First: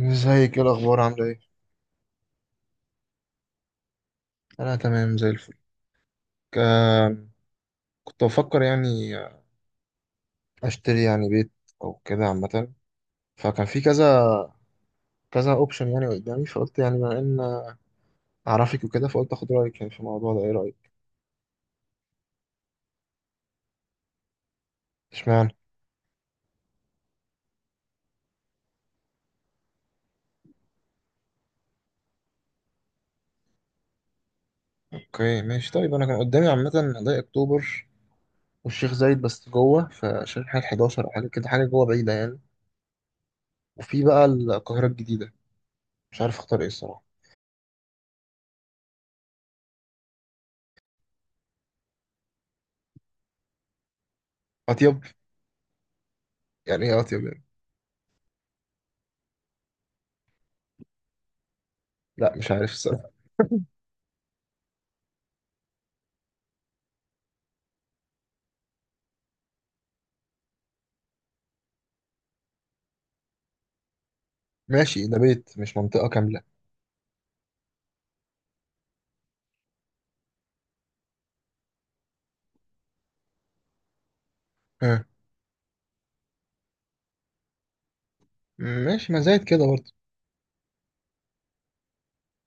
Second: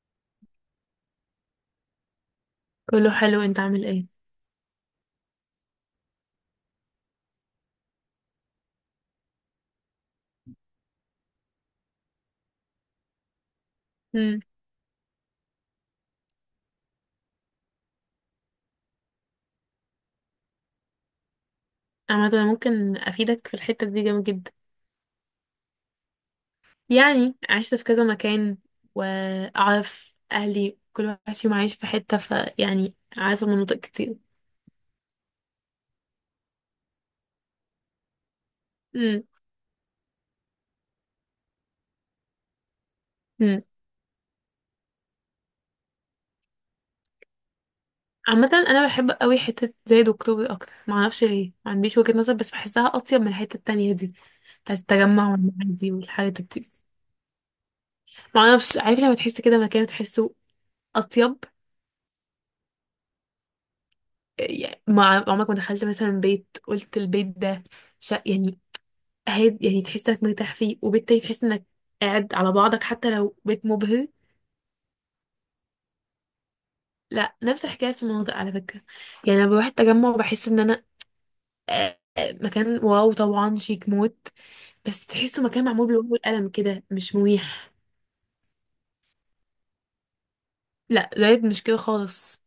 ازيك؟ ايه الاخبار؟ عامله ايه؟ كله حلو. انت عامل ايه؟ انا تمام زي الفل. ك- كنت بفكر يعني اشتري يعني بيت او كده عامه. فكان في كذا امم. كذا اوبشن يعني قدامي، فقلت يعني بما ان اعرفك وكده فقلت اخد رايك يعني في الموضوع ده. ايه رايك؟ عامة انا ممكن افيدك في الحتة دي جامد جدا. اشمعنى؟ يعني عشت في كذا مكان واعرف اهلي كل واحد فيهم عايش في حتة، فيعني عارفة مناطق كتير. اوكي، ماشي. طيب انا كان قدامي عامه ضيق اكتوبر والشيخ زايد، امم. بس جوه في شارع حاجه 11 او حاجه كده، حاجه جوه بعيده يعني. امم. وفي بقى القاهره الجديده. مش عارف اختار ايه الصراحه. عامة انا بحب قوي حتة زايد واكتوبر اكتر، معرفش ليه، ما عنديش وجهة نظر بس بحسها اطيب من الحتة التانية دي بتاعت اطيب؟ التجمع والمعادي والحاجات دي. يعني ايه اطيب يعني؟ معرفش، عارف لما تحس كده مكان وتحسه اطيب؟ لا مش عارف الصراحه. يعني ما عمرك ما دخلت مثلا بيت قلت البيت ده شا يعني هادي، يعني تحس انك مرتاح فيه وبالتالي تحس انك قاعد على بعضك حتى لو بيت مبهر. ماشي، ده بيت مش منطقه كامله. لا، نفس الحكايه في المناطق على فكره. يعني انا بروح التجمع بحس ان انا مكان واو طبعا، شيك موت، بس تحسه مكان معمول بالورق والقلم كده، مش مريح. ماشي، ما زايد كده برضه. لا زايد مش كده خالص،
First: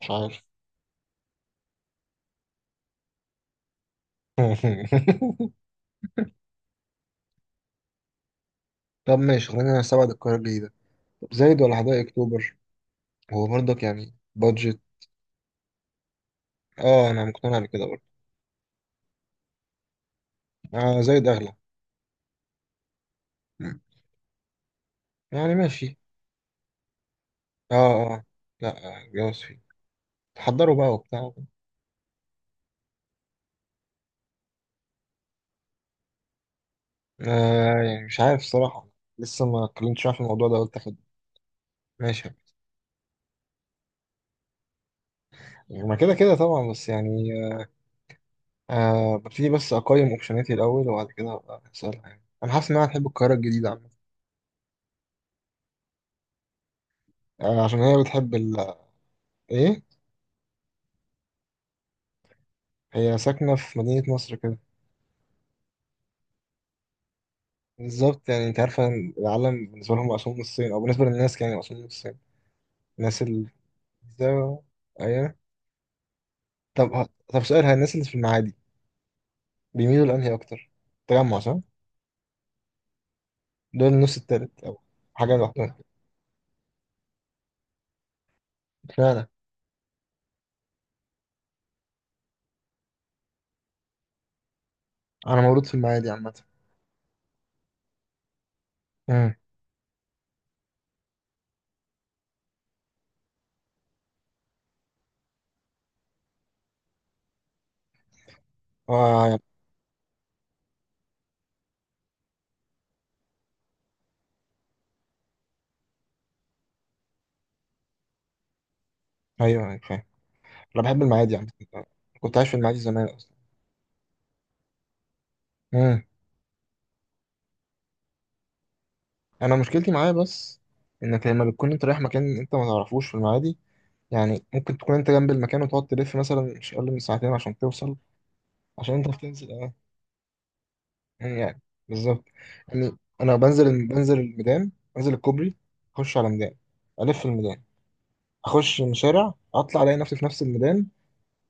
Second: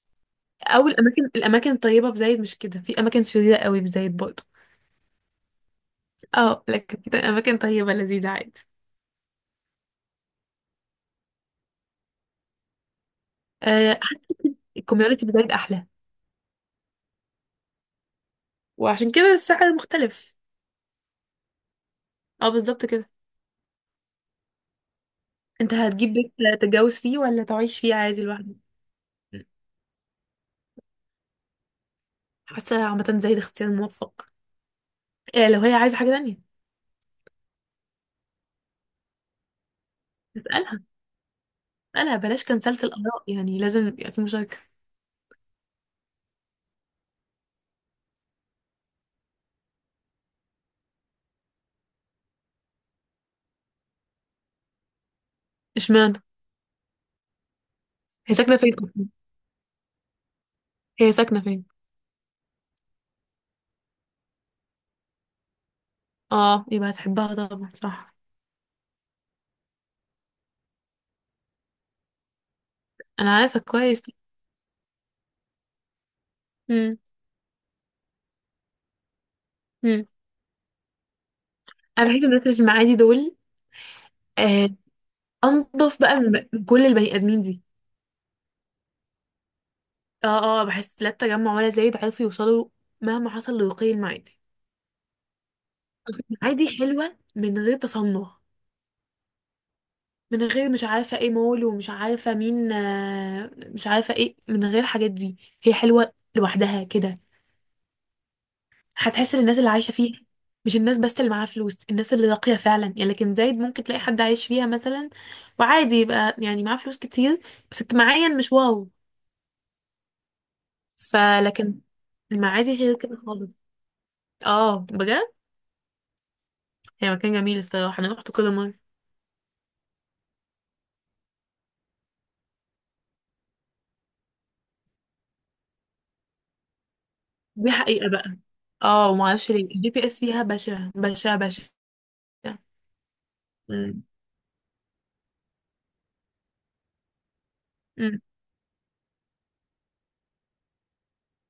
مش عارف. او الاماكن الطيبه في زايد مش كده، في اماكن شريره قوي في زايد برضه. اه لكن في اماكن طيبه لذيذه عادي. طب ماشي، خلينا نستبعد القرار الجديد ده. طب زايد ولا حدائق اكتوبر؟ هو برضك يعني حاسه بادجت. الكوميونتي في زايد احلى اه انا مقتنع بكده برضه. وعشان كده السعر مختلف. آه زايد اغلى. اه بالظبط كده. مم. يعني انت ماشي. هتجيب بيت تتجوز فيه ولا اه. تعيش فيه عادي اه. لوحدك؟ لا جواز فيه. تحضروا بقى وبتاع. حاسه عامه زي ده اختيار موفق. إيه لو هي عايزه حاجه تانية؟ آه يعني مش عارف الصراحة، لسه ما اتكلمتش معاه في الموضوع ده، قلت اسالها. اخد. اسالها، ماشي، بلاش كنسلت الاراء، يعني لازم يبقى في مشاركه. يعني ما كده كده طبعا، بس يعني آه ببتدي بس اقيم اوبشناتي الاول وبعد كده ابقى اسالها. يعني انا حاسس انها هتحب القاهرة الجديدة عامة. اشمعنى؟ آه عشان هي بتحب هي ال... ساكنه فين اصلا؟ ايه. هي ساكنه فين؟ هي ساكنة في مدينة نصر كده. اه، يبقى هتحبها طبعا، صح. بالظبط. يعني انت عارفة ان العالم بالنسبة لهم مقسوم نصين، او بالنسبة للناس يعني مقسوم نصين. الناس انا ال... عارفه كويس. ده- ايوه. طب امم. طب سؤال، هي الناس اللي في المعادي امم. بيميلوا لأنهي أكتر؟ تجمع صح؟ انا بحس الناس اللي معادي دول دول النص التالت آه، أو حاجة لوحدهم. انضف بقى من كل البني ادمين دي. فعلا. اه اه، بحس لا التجمع ولا زايد عرفوا يوصلوا مهما حصل لرقي المعادي. أنا مولود في المعادي عامة. المعادي حلوه من غير تصنع، امم. من غير مش عارفة ايه مول، ومش عارفة مين مش عارفة ايه، من غير الحاجات دي هي حلوة لوحدها كده. هتحس آه. الناس اللي عايشة فيها، مش الناس بس اللي معاها فلوس، الناس اللي راقية فعلا يعني، لكن زايد ممكن تلاقي حد عايش فيها مثلا وعادي يبقى يعني معاه فلوس كتير بس اجتماعيا مش واو. أيوه، فاهم. أنا بحب المعادي عامة. فلكن كنت عايش في المعادي المعادي غير زمان كده أصلا. خالص. اه بجد، امم. هي مكان جميل الصراحة، انا رحت كل مرة. أنا مشكلتي معاه بس إنك لما بتكون أنت رايح مكان أنت ما تعرفوش في المعادي، يعني ممكن تكون انت جنب المكان وتقعد تلف مثلا مش اقل من ساعتين عشان دي توصل. حقيقة بقى. عشان انت اه، ومعرفش بتنزل، ليه اه. الجي بي اس فيها بشع بشع يعني يعني بشع. بالظبط يعني. انا بنزل الميدان، بنزل الكوبري، اخش على ميدان، الف الميدان، مم. اخش من شارع، اطلع الاقي نفسي في نفس الميدان،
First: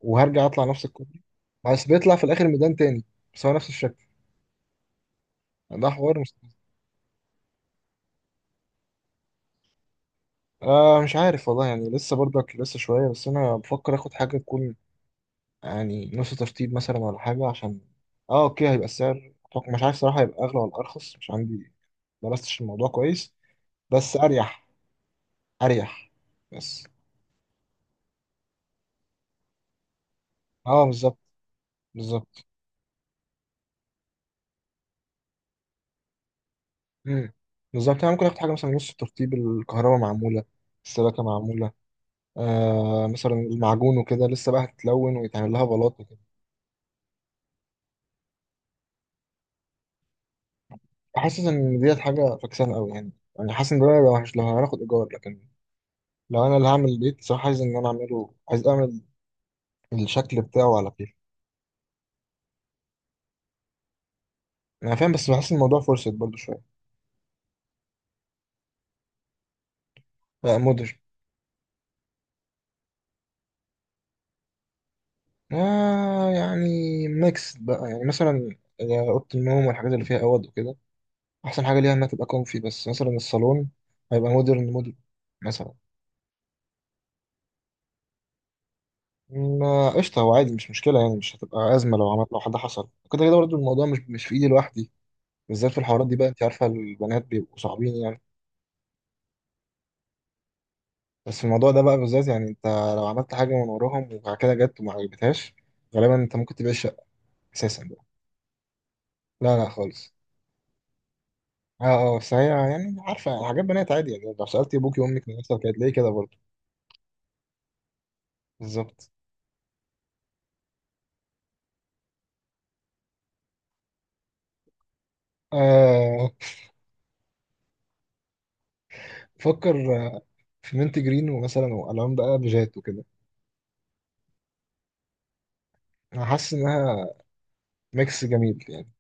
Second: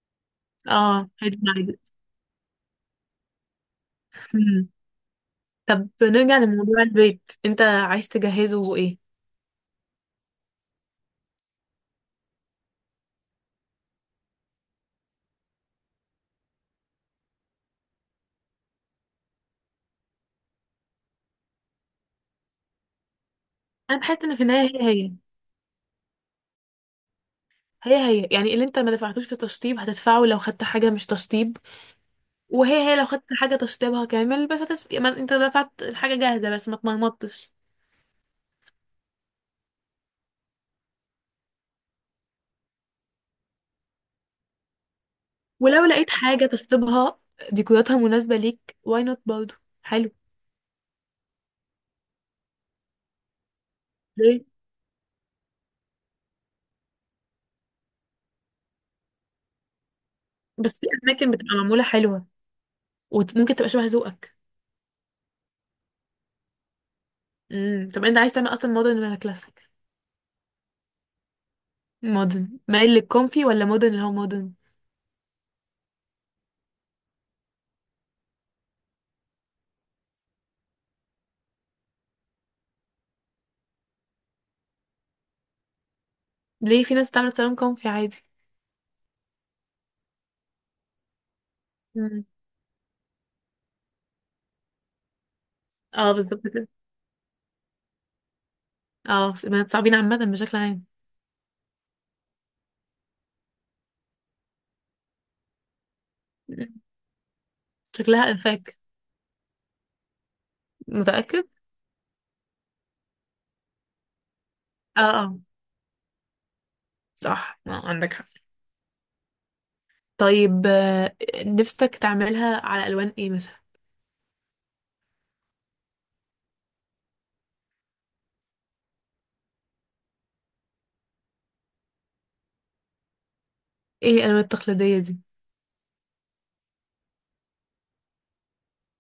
وهرجع اطلع نفس اه الكوبري. هيد جايدد. بس بيطلع في الاخر ميدان تاني، بس هو نفس الشكل. ده طب حوار نرجع مستفز. لموضوع البيت، انت عايز تجهزه ايه؟ آه مش عارف والله، يعني لسه برضك لسه شويه. بس انا بفكر اخد حاجه تكون يعني نص ترتيب مثلا ولا حاجة، عشان اه اوكي، هيبقى السعر أتوقع... مش عارف صراحة هيبقى أغلى ولا أرخص، مش عندي درستش الموضوع كويس. انا بس بحس ان في أريح. النهايه أريح بس. هي هي هي يعني اللي انت ما دفعتوش في تشطيب هتدفعه لو خدت اه حاجه مش بالظبط. تشطيب، بالظبط. وهي لو خدت حاجه تشطيبها كامل بس ما انت دفعت الحاجه جاهزه بس ما مم. اتمرمطتش. بالظبط. يعني ممكن آخد حاجة مثلا نص ترتيب، الكهرباء معمولة، السباكة معمولة، آه مثلا المعجون وكده لسه بقى، هتتلون ويتعمل لها ولو بلاط لقيت وكده. حاجه تشطيبها ديكوراتها مناسبه ليك، واي نوت، برضه حلو. حاسس إن ديت حاجة فكسانة أوي يعني، يعني حاسس إن ده هيبقى وحش لو ليه؟ هناخد إيجار. لكن لو أنا اللي هعمل البيت صراحة، عايز إن أنا أعمله، عايز أعمل الشكل بتاعه بس في على... اماكن بتبقى معموله حلوه وممكن تبقى شبه ذوقك. انا فاهم، بس بحس الموضوع فرصة برضو شويه. امم. طب انت عايز تعمل اصلا مودرن ولا كلاسيك؟ بقى مودرن. مودرن مايل للكونفي ولا مودرن اللي هو مودرن؟ آه يعني ميكس بقى، يعني مثلا اوضه النوم والحاجات اللي فيها اوض وكده احسن حاجه ليها انها تبقى كومفي، بس مثلا الصالون هيبقى مودرن مودرن مثلا. ليه؟ في ناس بتعمل صالون كونفي عادي. ما قشطه، هو عادي مش مشكله. يعني مش هتبقى ازمه لو مم. عملت، لو حد حصل كده كده برضو الموضوع مش في ايدي لوحدي. بالذات في الحوارات اه دي بقى، بالظبط انت عارفه كده. البنات بيبقوا صعبين يعني. اه، بنات صعبين عامة بشكل عام. بس في الموضوع ده بقى بالذات يعني انت لو عملت حاجه من وراهم وبعد كده جت وما عجبتهاش، غالبا انت ممكن تبيع مم. الشقه اساسا بقى. شكلها انفاك. لا لا خالص. متأكد؟ اه. اه بس هي يعني عارفة حاجات بنات عادي، يعني لو سألتي أبوكي اه وأمك من اه، نفسك هتلاقيه كده برضه. صح، آه عندك حق. بالظبط. طيب، نفسك تعملها على الوان ايه مثلا؟ آه فكر. آه، في مينت جرين ومثلا، وألوان بقى بيجات وكده. ايه الالوان التقليدية دي؟ أنا حاسس إنها ميكس جميل يعني،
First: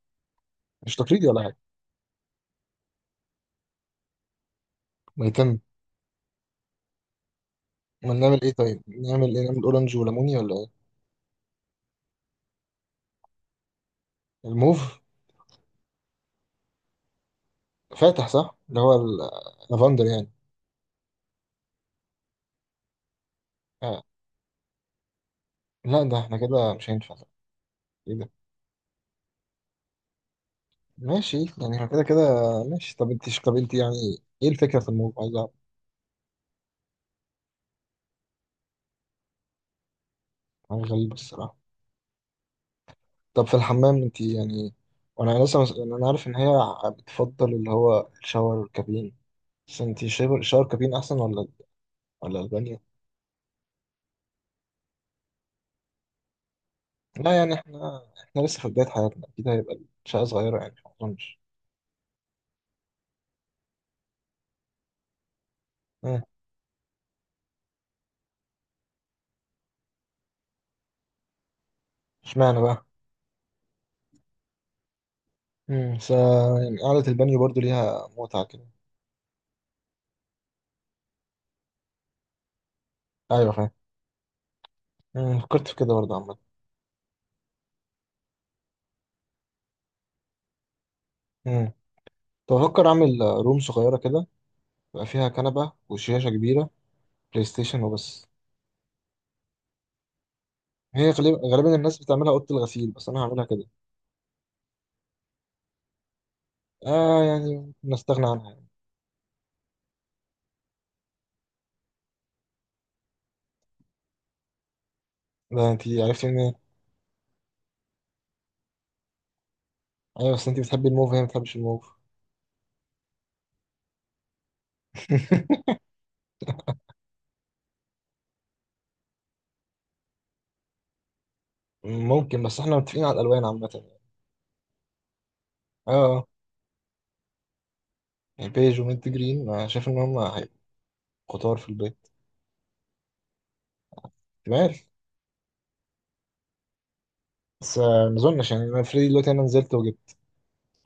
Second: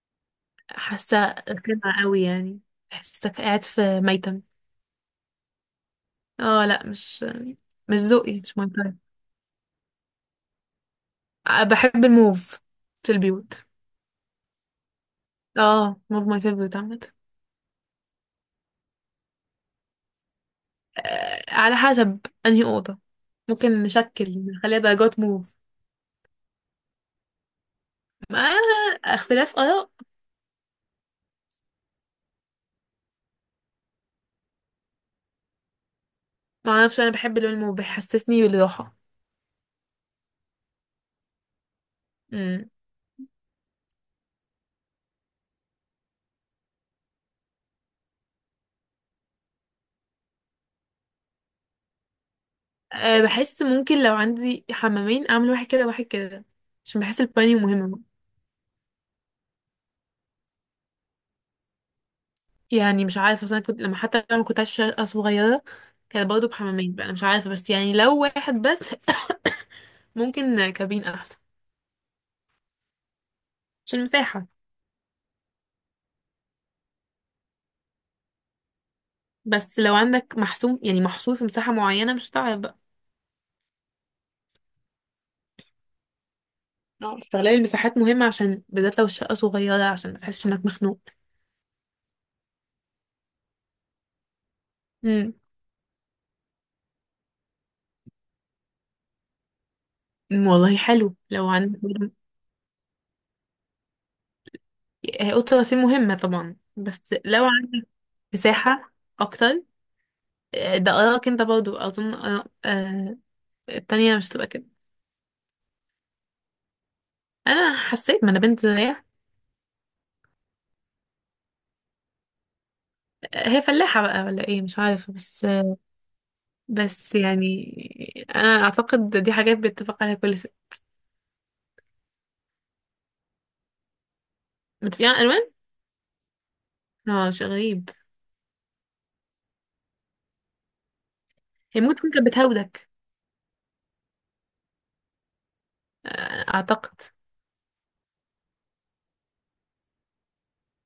مش حاسة تقليدي ولا حاجة. قمع قوي يعني. حاسك قاعد في ميتم. ميتم؟ اه لا، مش ما نعمل ذوقي، إيه؟ مش ماي طيب نعمل إيه؟ نعمل أورنج وليموني ولا إيه؟ تايب. بحب الموف في البيوت. الموف اه، موف ماي فيفورت عامة. فاتح صح، اللي هو اللافندر يعني. على حسب انهي اوضه، ممكن آه. نشكل نخليها درجات موف. لا ده إحنا كده مش هينفع. إيه ده؟ ما، اختلاف اراء. ماشي، يعني إحنا كده كده. ماشي. طب أنت، طب أنت يعني إيه الفكرة في الموف؟ عايز أعرف. ما اعرفش، انا بحب اللون الموف، بيحسسني بالراحه. أنا غريب الصراحة. امم. طب في الحمام انت يعني، وانا يعني انا عارف ان هي بتفضل اللي هو الشاور والكابين. بس انت شاور كابين احسن ولا ولا البانيو؟ أه، بحس ممكن لو عندي حمامين اعمل واحد كده وواحد كده، عشان بحس لا يعني البانيو مهمه. احنا لسه في بداية حياتنا، اكيد هيبقى الشقة صغيرة يعني، ما اظنش. يعني مش عارفه اصلا، كنت لما كنت عايشه صغيره اه. كان برضه بحمامين، بقى انا مش عارفه، بس يعني لو واحد بس ممكن كابين احسن اشمعنى بقى؟ عشان المساحه. امم س... يعني قعدة البانيو برضو ليها متعة كده. بس لو عندك محسوم، يعني محصور في مساحه معينه، مش هتعرف بقى. ايوه، فاهم. فكرت في كده برضه عامة. اه، استغلال المساحات مهم، عشان بالذات لو الشقة صغيرة عشان ما تحسش انك مخنوق. امم. كنت بفكر اعمل روم صغيرة كده، يبقى فيها امم. كنبة وشاشة كبيرة، بلاي ستيشن وبس. والله هي حلو غالبا لو غالبا عندك الناس برضه- بتعملها أوضة الغسيل، بس انا هعملها كده. هي اوضة الغسيل مهمة طبعا، بس اه لو يعني عندك نستغنى عنها. مساحة اكتر. ده ارائك انت برضو اظن، آراء التانية مش تبقى كده. ده انت عرفتي ان... انا حسيت، ما انا بنت زيها. ايوه بس انت بتحبي الموف وهي ما بتحبش الموف. هي فلاحة بقى ولا ايه، مش عارفة، بس بس يعني انا اعتقد دي حاجات بيتفق عليها كل ست. ممكن، بس احنا متفقين على الالوان عامه يعني. متفقين على الالوان، اه. اه. اه شيء غريب. يعني بيج ومنت جرين، شايف ان هم هيبقوا خطار في هي ممكن البيت. تكون كانت بتهودك، تمام. اعتقد. بس ما اظنش. يعني انا فريدي دلوقتي انا نزلت وجبت.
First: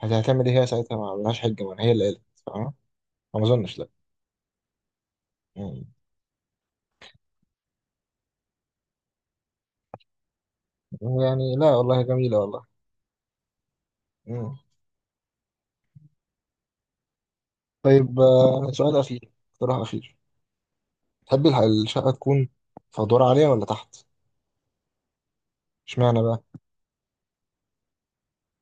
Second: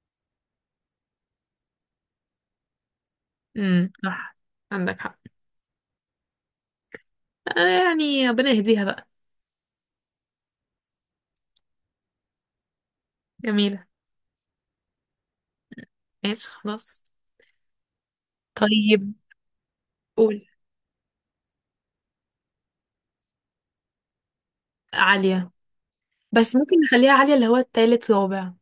هتعمل ايه هي ساعتها؟ ما عملهاش حجه، ما هي اللي قالت، فاهمة؟ ما اظنش لا. امم، صح، عندك حق. مم. آه يعني ربنا يهديها بقى. يعني لا والله جميله والله. جميلة. مم. ماشي، خلاص. طيب، سؤال طيب، اخير، اقتراح اخير. قول. تحبي الشقه تكون في ادوار عاليه ولا تحت؟ عالية. اشمعنى بقى؟ بس ممكن نخليها عالية اللي هو التالت رابع.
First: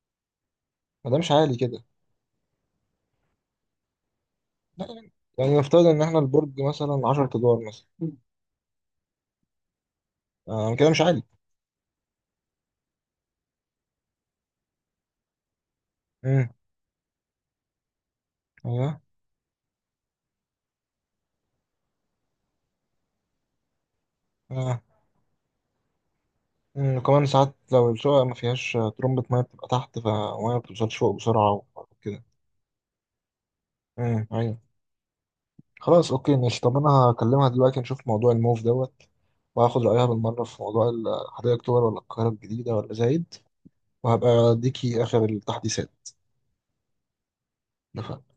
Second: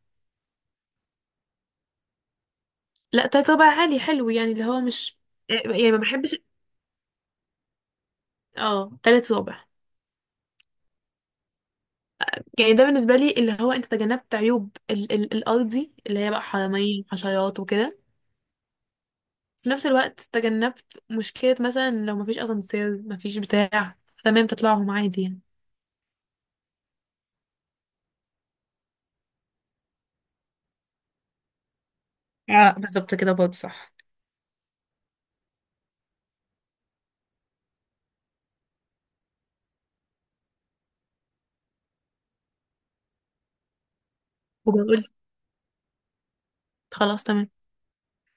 ما دامش عالي كده. لا، تالت رابع عالي حلو، يعني اللي هو لا، يعني مش يعني نفترض يعني ما ان احنا بحبش. البرج مثلا 10 ادوار مثلا. اه، تالت رابع. آه كده مش عالي. يعني ده بالنسبة لي، اللي هو انت تجنبت عيوب ال الأرضي اللي هي بقى امم. حرامية، حشرات، وكده. ايوه. في نفس الوقت تجنبت مشكلة مثلا لو مفيش أسانسير مفيش بتاع، تمام آه. تطلعهم عادي يعني. أمم، وكمان ساعات لو الشقة ما فيهاش ترمبة مية بتبقى تحت، فالمية ما بتوصلش فوق بسرعة وكده. اه بالظبط كده برضه صح. امم. ايوه. خلاص، اوكي، ماشي. طب انا هكلمها دلوقتي نشوف موضوع الموف دوت، وهاخد رأيها بالمرة في موضوع حدائق اكتوبر ولا القاهرة الجديدة ولا زايد. وهبقى اديكي وبقول، اخر التحديثات. خلاص تمام. اتفقنا؟